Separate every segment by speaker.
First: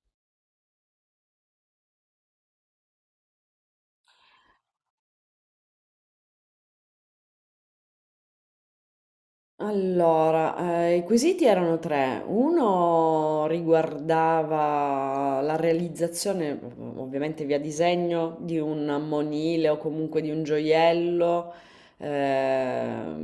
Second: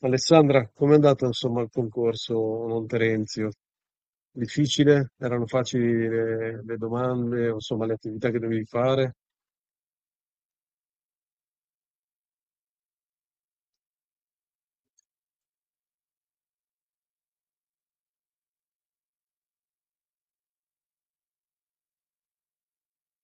Speaker 1: Alessandra, com'è andato insomma il concorso non Terenzio? Difficile? Erano facili le domande, o, insomma le attività che dovevi fare?
Speaker 2: Allora, i quesiti erano 3. Uno riguardava la realizzazione, ovviamente via disegno, di un monile o comunque di un gioiello ehm,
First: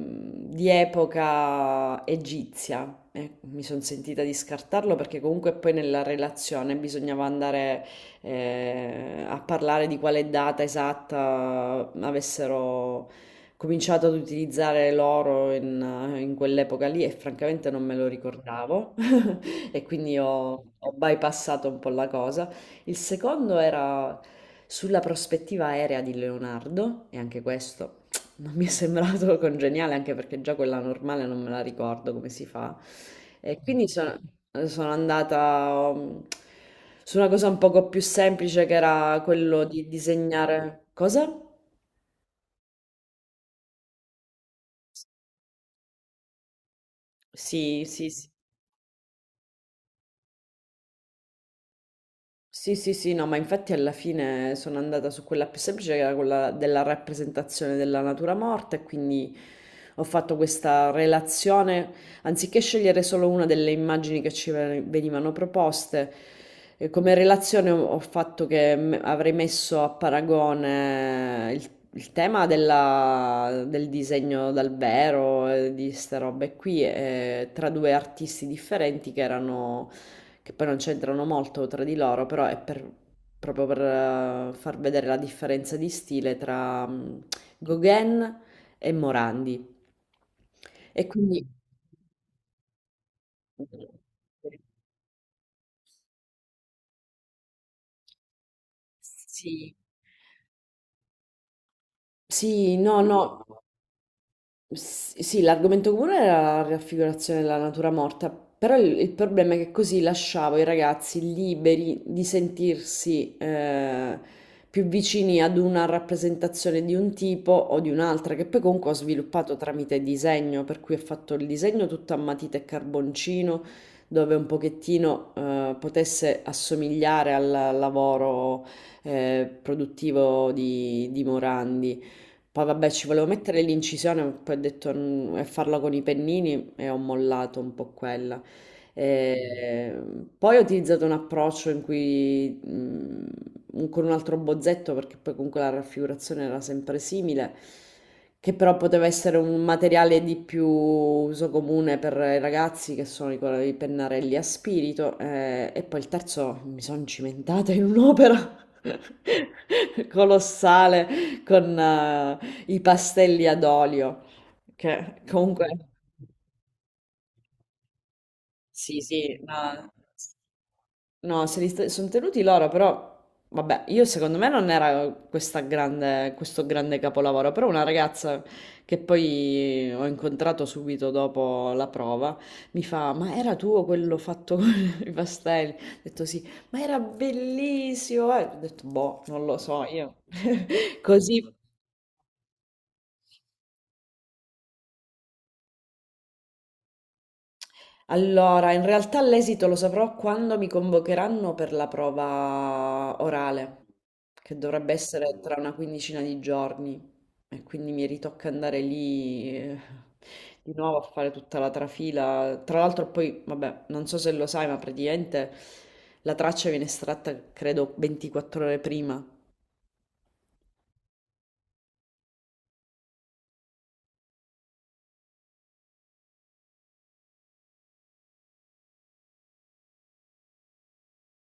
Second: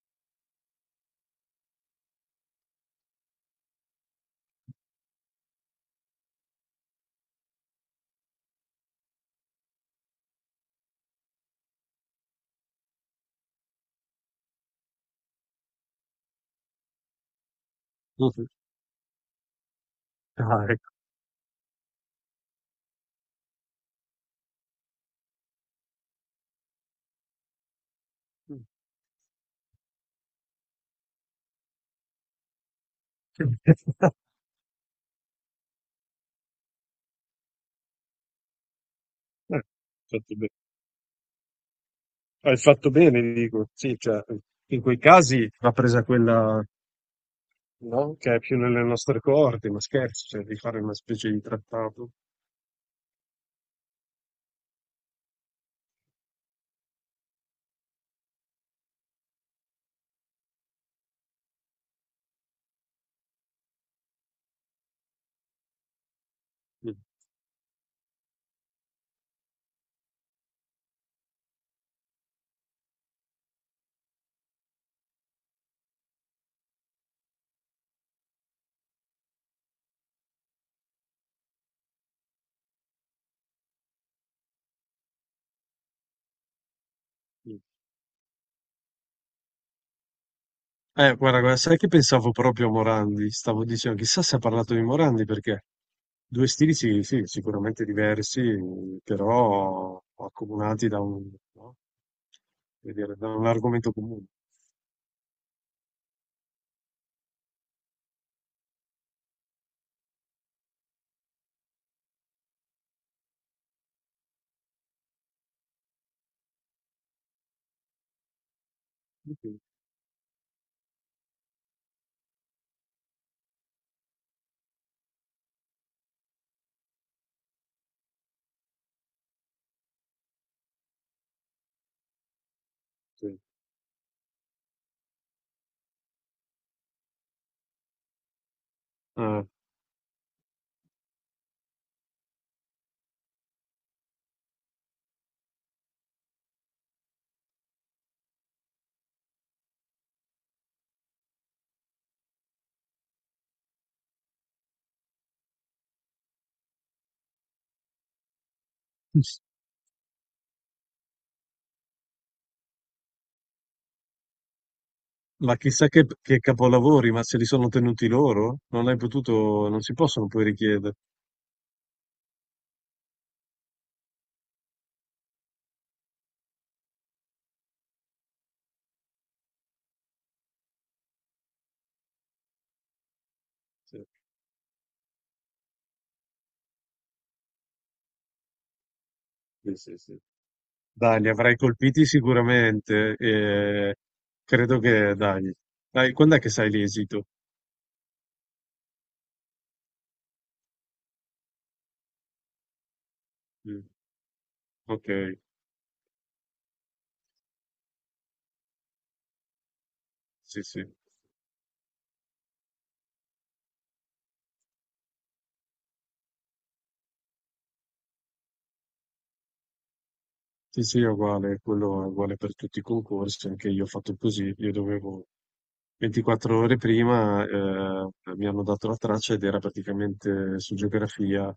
Speaker 2: di epoca egizia. Mi sono sentita di scartarlo perché comunque poi nella relazione bisognava andare a parlare di quale data esatta avessero cominciato ad utilizzare l'oro in quell'epoca lì, e francamente non me lo
Speaker 1: Mhm.
Speaker 2: ricordavo e quindi
Speaker 1: Ah, ecco.
Speaker 2: ho bypassato un po' la cosa. Il secondo era sulla prospettiva aerea di Leonardo e anche questo non mi è sembrato congeniale, anche perché già quella normale non me la ricordo come si fa. E quindi sono andata su una cosa un poco più semplice, che era
Speaker 1: Eh,
Speaker 2: quello di
Speaker 1: Fatto bene.
Speaker 2: disegnare... Cosa?
Speaker 1: Hai fatto bene, dico, sì, cioè, in quei casi va presa quella,
Speaker 2: Sì, sì,
Speaker 1: no?
Speaker 2: sì.
Speaker 1: Che è più nelle nostre coorte, ma scherzi, cioè di fare una specie di trattato.
Speaker 2: Sì, sì, sì, no, ma infatti alla fine sono andata su quella più semplice, che era quella della rappresentazione della natura morta, e quindi ho fatto questa relazione, anziché scegliere solo una delle immagini che venivano proposte.
Speaker 1: Mm.
Speaker 2: Come relazione ho fatto che avrei messo a paragone il tema del disegno dal vero, di queste robe qui, tra due artisti differenti che erano, che poi non c'entrano molto tra di loro, proprio per far vedere la differenza di stile tra
Speaker 1: Mm.
Speaker 2: Gauguin e Morandi. E
Speaker 1: Guarda,
Speaker 2: quindi...
Speaker 1: guarda, sai che pensavo proprio a Morandi? Stavo dicendo, chissà se ha parlato di Morandi perché due stili sì, sì, sicuramente diversi,
Speaker 2: Sì.
Speaker 1: però accomunati da un, no?
Speaker 2: Sì,
Speaker 1: Come
Speaker 2: no,
Speaker 1: dire, da
Speaker 2: no.
Speaker 1: un argomento comune.
Speaker 2: Sì, l'argomento comune era la raffigurazione della natura morta, però il problema è che così lasciavo i ragazzi liberi di sentirsi più vicini ad una rappresentazione di un tipo o di un'altra, che poi comunque ho sviluppato
Speaker 1: Sì,
Speaker 2: tramite disegno, per cui ho fatto il disegno tutto a matita e carboncino, dove un pochettino potesse assomigliare al lavoro produttivo di Morandi. Poi vabbè, ci volevo
Speaker 1: sì.
Speaker 2: mettere l'incisione, ma poi ho detto "Mm", e farla con i pennini, e ho mollato un po' quella.
Speaker 1: Eh,
Speaker 2: Eh, Poi ho utilizzato un approccio in cui con un altro bozzetto, perché poi comunque la raffigurazione era sempre simile, che però poteva essere un materiale di più uso comune per i ragazzi, che sono i pennarelli a spirito. E poi il terzo, mi sono cimentata in un'opera colossale con, i pastelli ad olio, che
Speaker 1: ma
Speaker 2: comunque
Speaker 1: chissà che capolavori, ma se li sono tenuti loro? Non hai
Speaker 2: sì, sì,
Speaker 1: potuto, non
Speaker 2: no,
Speaker 1: si possono poi richiedere.
Speaker 2: no, se li sta- sono tenuti loro, però vabbè, io secondo me non era questa grande, questo grande capolavoro, però una ragazza che poi ho incontrato subito dopo la prova mi fa, ma era tuo
Speaker 1: Sì,
Speaker 2: quello fatto con i pastelli? Ho detto sì, ma era bellissimo, eh. Ho detto boh, non lo
Speaker 1: sì,
Speaker 2: so,
Speaker 1: sì,
Speaker 2: io
Speaker 1: sì. Dai, li
Speaker 2: così...
Speaker 1: avrai colpiti sicuramente e credo che, dai, dai, quando è che sai l'esito?
Speaker 2: Allora, in realtà l'esito lo saprò quando mi convocheranno per la prova
Speaker 1: Mm.
Speaker 2: orale, che dovrebbe
Speaker 1: Okay,
Speaker 2: essere tra una quindicina di giorni, e quindi mi ritocca andare lì
Speaker 1: sì,
Speaker 2: di
Speaker 1: sì.
Speaker 2: nuovo a fare tutta la trafila. Tra l'altro poi, vabbè, non so se lo sai, ma praticamente la traccia viene estratta, credo, 24 ore prima.
Speaker 1: Sì, sì, è uguale, quello è uguale per tutti i concorsi, anche io ho fatto così, io dovevo 24 ore prima, mi hanno dato la traccia ed era praticamente su geografia,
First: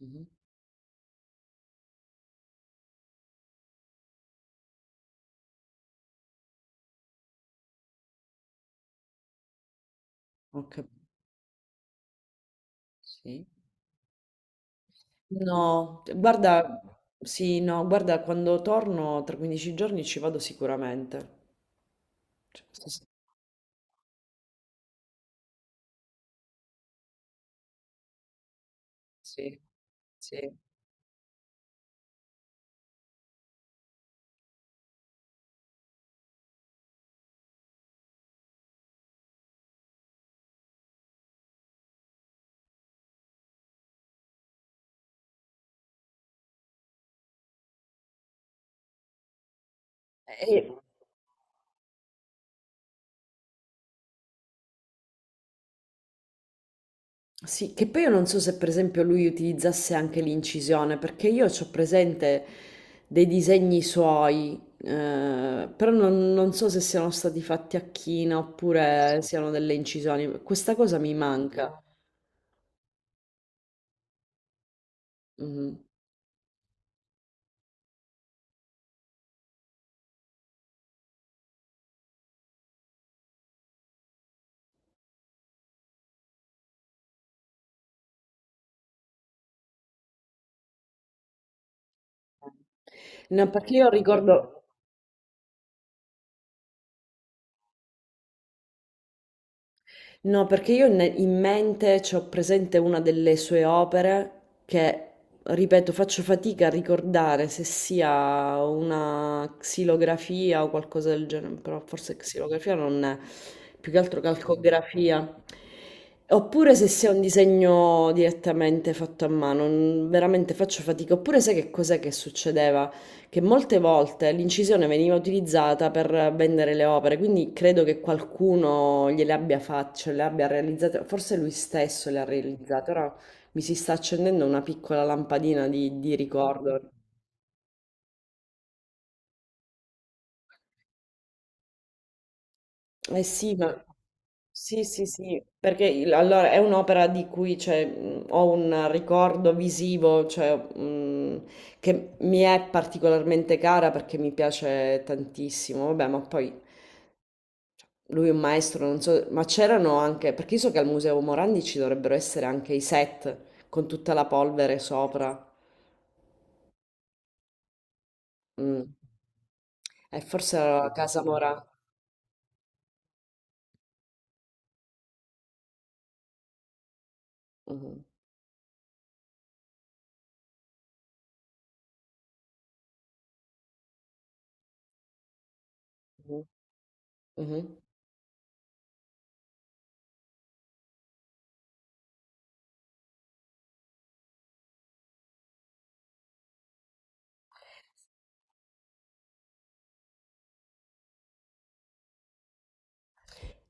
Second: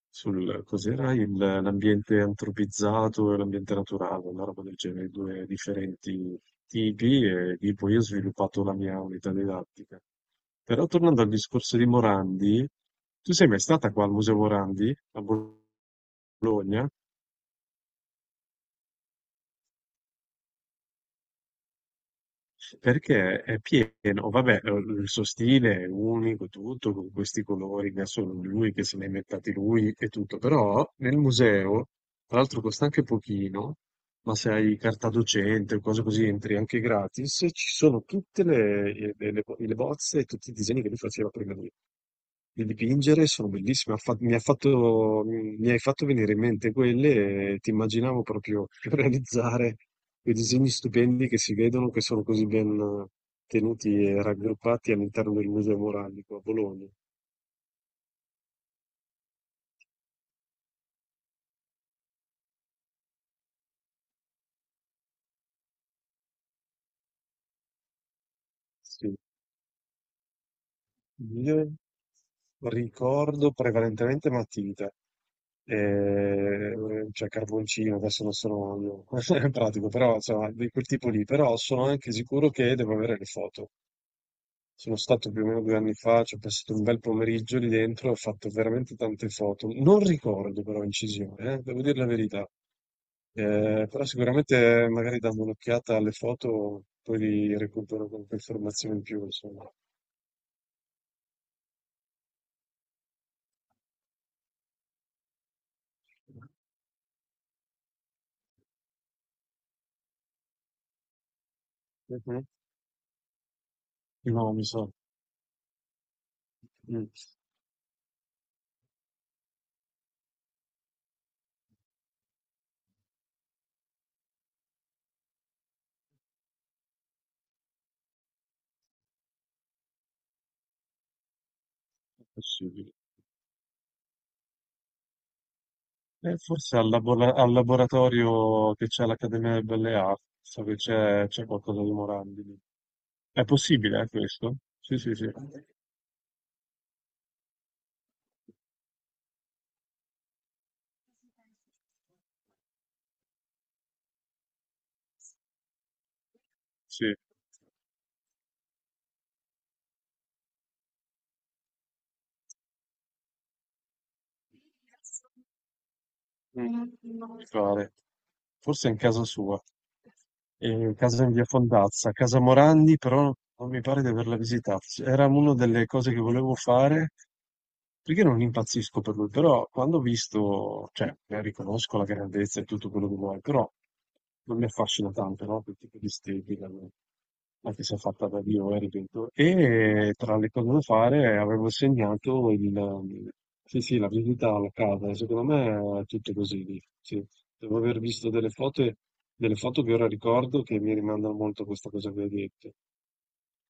Speaker 2: Mhm.
Speaker 1: sul cos'era l'ambiente antropizzato e l'ambiente naturale, una roba del genere, due differenti tipi e lì poi ho sviluppato la mia unità didattica.
Speaker 2: Ok,
Speaker 1: Però tornando al discorso di Morandi, tu
Speaker 2: sì.
Speaker 1: sei mai stata qua al Museo Morandi, a
Speaker 2: No, guarda,
Speaker 1: Bologna?
Speaker 2: sì, no, guarda, quando torno tra 15 giorni ci vado sicuramente. Sì, sì,
Speaker 1: Perché è pieno, vabbè, il suo stile è unico, tutto, con questi colori che ha solo lui, che se li ha inventati
Speaker 2: sì.
Speaker 1: lui e tutto,
Speaker 2: Sì.
Speaker 1: però nel museo, tra l'altro costa anche pochino, ma se hai carta docente o cose così entri anche gratis, ci sono tutte le, le bozze e tutti i disegni che lui faceva prima di dipingere, sono bellissime, ha fa- mi ha fatto- mi hai fatto venire in mente quelle e ti immaginavo proprio realizzare quei
Speaker 2: E-
Speaker 1: disegni stupendi che si vedono, che sono così ben tenuti e raggruppati all'interno del Museo Moralico a Bologna.
Speaker 2: sì, che poi io non so se per esempio lui utilizzasse anche l'incisione, perché io ho presente dei disegni suoi, però non so se siano stati fatti a china
Speaker 1: Sì.
Speaker 2: oppure siano delle incisioni. Questa cosa mi
Speaker 1: Io
Speaker 2: manca.
Speaker 1: ricordo prevalentemente matita.
Speaker 2: Mhm.
Speaker 1: Eh, cioè carboncino, adesso non sono io, in pratico, però insomma, di quel tipo lì, però sono anche sicuro che devo avere le foto. Sono stato più o meno 2 anni fa, ci ho passato un bel pomeriggio lì dentro, ho fatto veramente tante foto. Non ricordo però incisione, devo dire la verità.
Speaker 2: No, perché io
Speaker 1: Però
Speaker 2: ricordo,
Speaker 1: sicuramente magari dando un'occhiata alle foto, poi li recupero qualche informazione in più, insomma.
Speaker 2: no, perché io in mente c'ho presente una delle sue opere che, ripeto, faccio fatica a ricordare se sia una xilografia o qualcosa del genere, però forse
Speaker 1: Mhm.
Speaker 2: xilografia non è, più che altro
Speaker 1: No, mi sa.
Speaker 2: calcografia. Oppure se
Speaker 1: Mm.
Speaker 2: sia un disegno direttamente fatto a mano, veramente faccio fatica. Oppure sai che cos'è che succedeva? Che molte volte l'incisione veniva utilizzata per vendere le opere, quindi credo che qualcuno gliele abbia fatte, cioè le abbia realizzate, forse lui stesso le
Speaker 1: È
Speaker 2: ha realizzate,
Speaker 1: possibile.
Speaker 2: ora mi si sta accendendo una piccola lampadina di
Speaker 1: Forse
Speaker 2: ricordo.
Speaker 1: al, al laboratorio che c'è all'Accademia delle Belle Arti, so che c'è qualcosa di Morandi.
Speaker 2: Eh
Speaker 1: È
Speaker 2: sì, ma...
Speaker 1: possibile, questo?
Speaker 2: Sì,
Speaker 1: Sì,
Speaker 2: sì,
Speaker 1: sì, sì.
Speaker 2: sì, perché allora è un'opera di cui cioè, ho un ricordo visivo, cioè, che mi è particolarmente cara perché mi piace tantissimo, vabbè, ma poi
Speaker 1: Sì.
Speaker 2: lui è un maestro, non so, ma c'erano anche, perché io so che al Museo Morandi ci dovrebbero essere anche i set con tutta la polvere sopra.
Speaker 1: Mm. Mi pare.
Speaker 2: Mm.
Speaker 1: Forse è in casa sua.
Speaker 2: E forse era la
Speaker 1: Eh, casa
Speaker 2: casa
Speaker 1: in via
Speaker 2: Morandi.
Speaker 1: Fondazza, casa Morandi, però non mi pare di averla visitata. Era una delle cose che volevo fare,
Speaker 2: Mhm.
Speaker 1: perché non impazzisco per lui, però quando ho visto, cioè, riconosco la grandezza e tutto quello che vuoi, però non mi affascina tanto, no? Quel tipo di estetica, no?
Speaker 2: Mhm.
Speaker 1: Anche se è fatta da Dio, ripeto. E tra le cose da fare avevo segnato il... Sì, sì, la visita alla casa, secondo me è tutto così lì, sì. Devo aver visto delle foto e delle foto che ora ricordo che mi rimandano molto a questa cosa che hai detto.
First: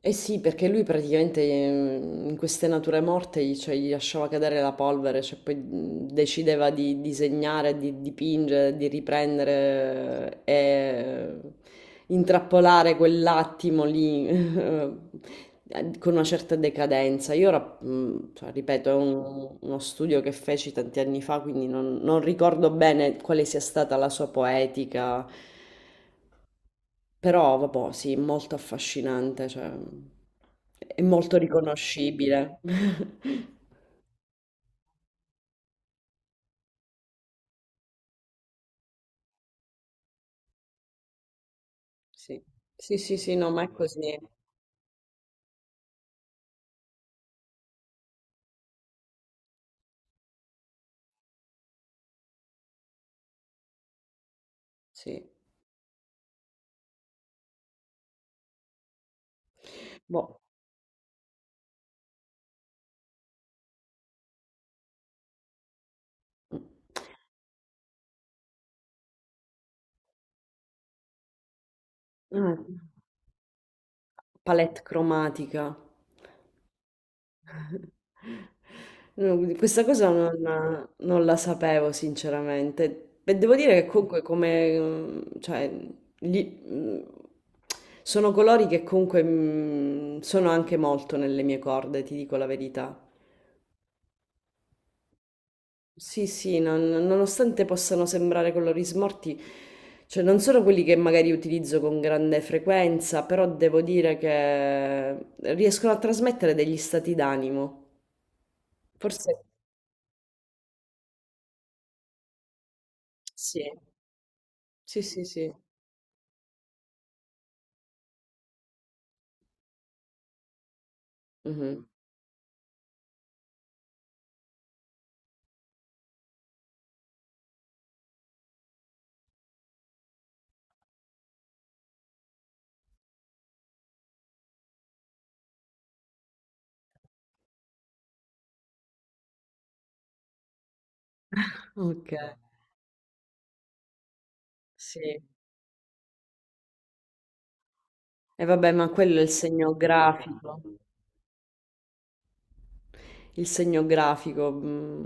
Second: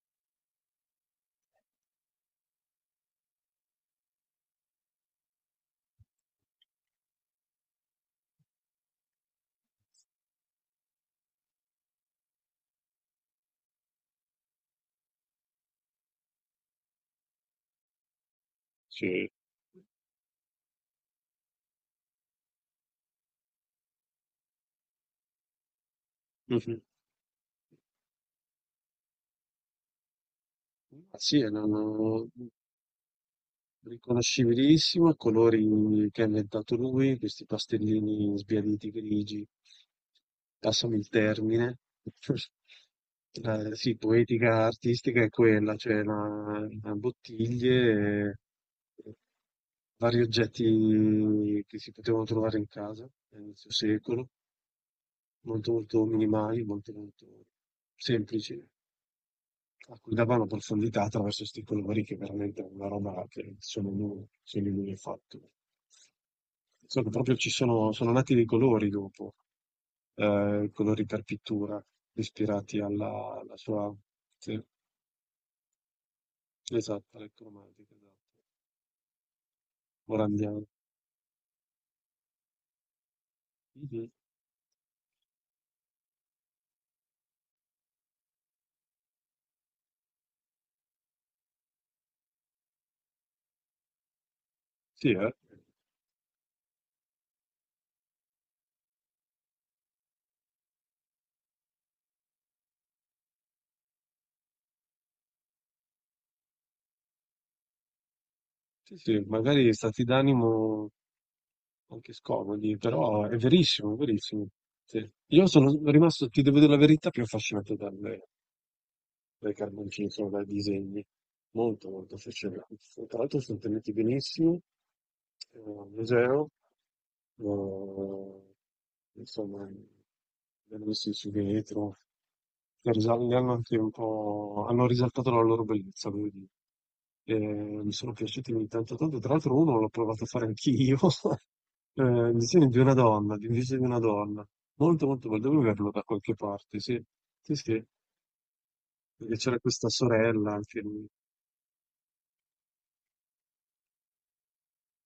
Speaker 2: Eh sì, perché lui praticamente in queste nature morte gli, cioè, gli lasciava cadere la polvere, cioè poi decideva di disegnare, di dipingere, di riprendere e intrappolare quell'attimo lì con una certa decadenza. Io ora, cioè, ripeto, è
Speaker 1: Sì.
Speaker 2: uno studio che feci tanti anni fa, quindi non ricordo bene quale sia stata la sua poetica.
Speaker 1: Mh-mh.
Speaker 2: Però vabbò, sì, molto affascinante, cioè è
Speaker 1: Ma
Speaker 2: molto
Speaker 1: sì, erano
Speaker 2: riconoscibile.
Speaker 1: riconoscibilissimo, colori che ha inventato lui, questi pastellini sbiaditi grigi. Passami il termine.
Speaker 2: Sì. Sì, sì, sì, no, ma è
Speaker 1: La sì,
Speaker 2: così.
Speaker 1: poetica artistica è quella, cioè la bottiglie, e vari oggetti che si potevano trovare in casa a inizio secolo.
Speaker 2: Sì.
Speaker 1: Molto, molto minimali, molto, molto semplici, a cui
Speaker 2: Boh.
Speaker 1: davano profondità attraverso questi colori che veramente è una roba che solo lui ha fatto. Solo proprio ci sono, sono nati dei colori dopo, colori per pittura,
Speaker 2: Mm.
Speaker 1: ispirati
Speaker 2: Ah,
Speaker 1: alla, alla sua... Sì,
Speaker 2: palette cromatica.
Speaker 1: esatto, alle cromatiche, esatto.
Speaker 2: No, questa cosa
Speaker 1: Morandiano.
Speaker 2: non la sapevo sinceramente. E devo dire che
Speaker 1: Mhm.
Speaker 2: comunque come, mm, cioè, gli- mm, sono colori che comunque mm, sono anche molto nelle mie corde, ti dico la verità.
Speaker 1: Sì, eh?
Speaker 2: Sì, sì, nonostante possano sembrare colori smorti, cioè non sono quelli che magari utilizzo con grande frequenza, però devo dire che riescono a trasmettere degli stati d'animo.
Speaker 1: Sì, sì,
Speaker 2: Forse
Speaker 1: magari stati d'animo anche scomodi, però è
Speaker 2: sì,
Speaker 1: verissimo, è verissimo.
Speaker 2: sì,
Speaker 1: Sì.
Speaker 2: sì,
Speaker 1: Io
Speaker 2: sì.
Speaker 1: sono rimasto, ti devo dire la verità, più affascinato dalle, dai carboncini, insomma, dai disegni.
Speaker 2: Mhm.
Speaker 1: Molto, molto affascinante. Tra l'altro sono tenuti benissimo, al museo, eh, insomma, vengono messi su vetro, le hanno anche un po', hanno risaltato la loro bellezza, devo dire. Mi sono piaciuti tanto tanto, tra l'altro uno l'ho provato a fare anch'io,
Speaker 2: Ok,
Speaker 1: il disegno di una donna, di un viso di una donna. Molto,
Speaker 2: sì.
Speaker 1: molto bello. Devo averlo da qualche parte, sì. Sì, sì.
Speaker 2: E vabbè, ma quello è il
Speaker 1: Perché c'era
Speaker 2: segno
Speaker 1: questa sorella
Speaker 2: grafico.
Speaker 1: anche
Speaker 2: Il segno grafico. Mm.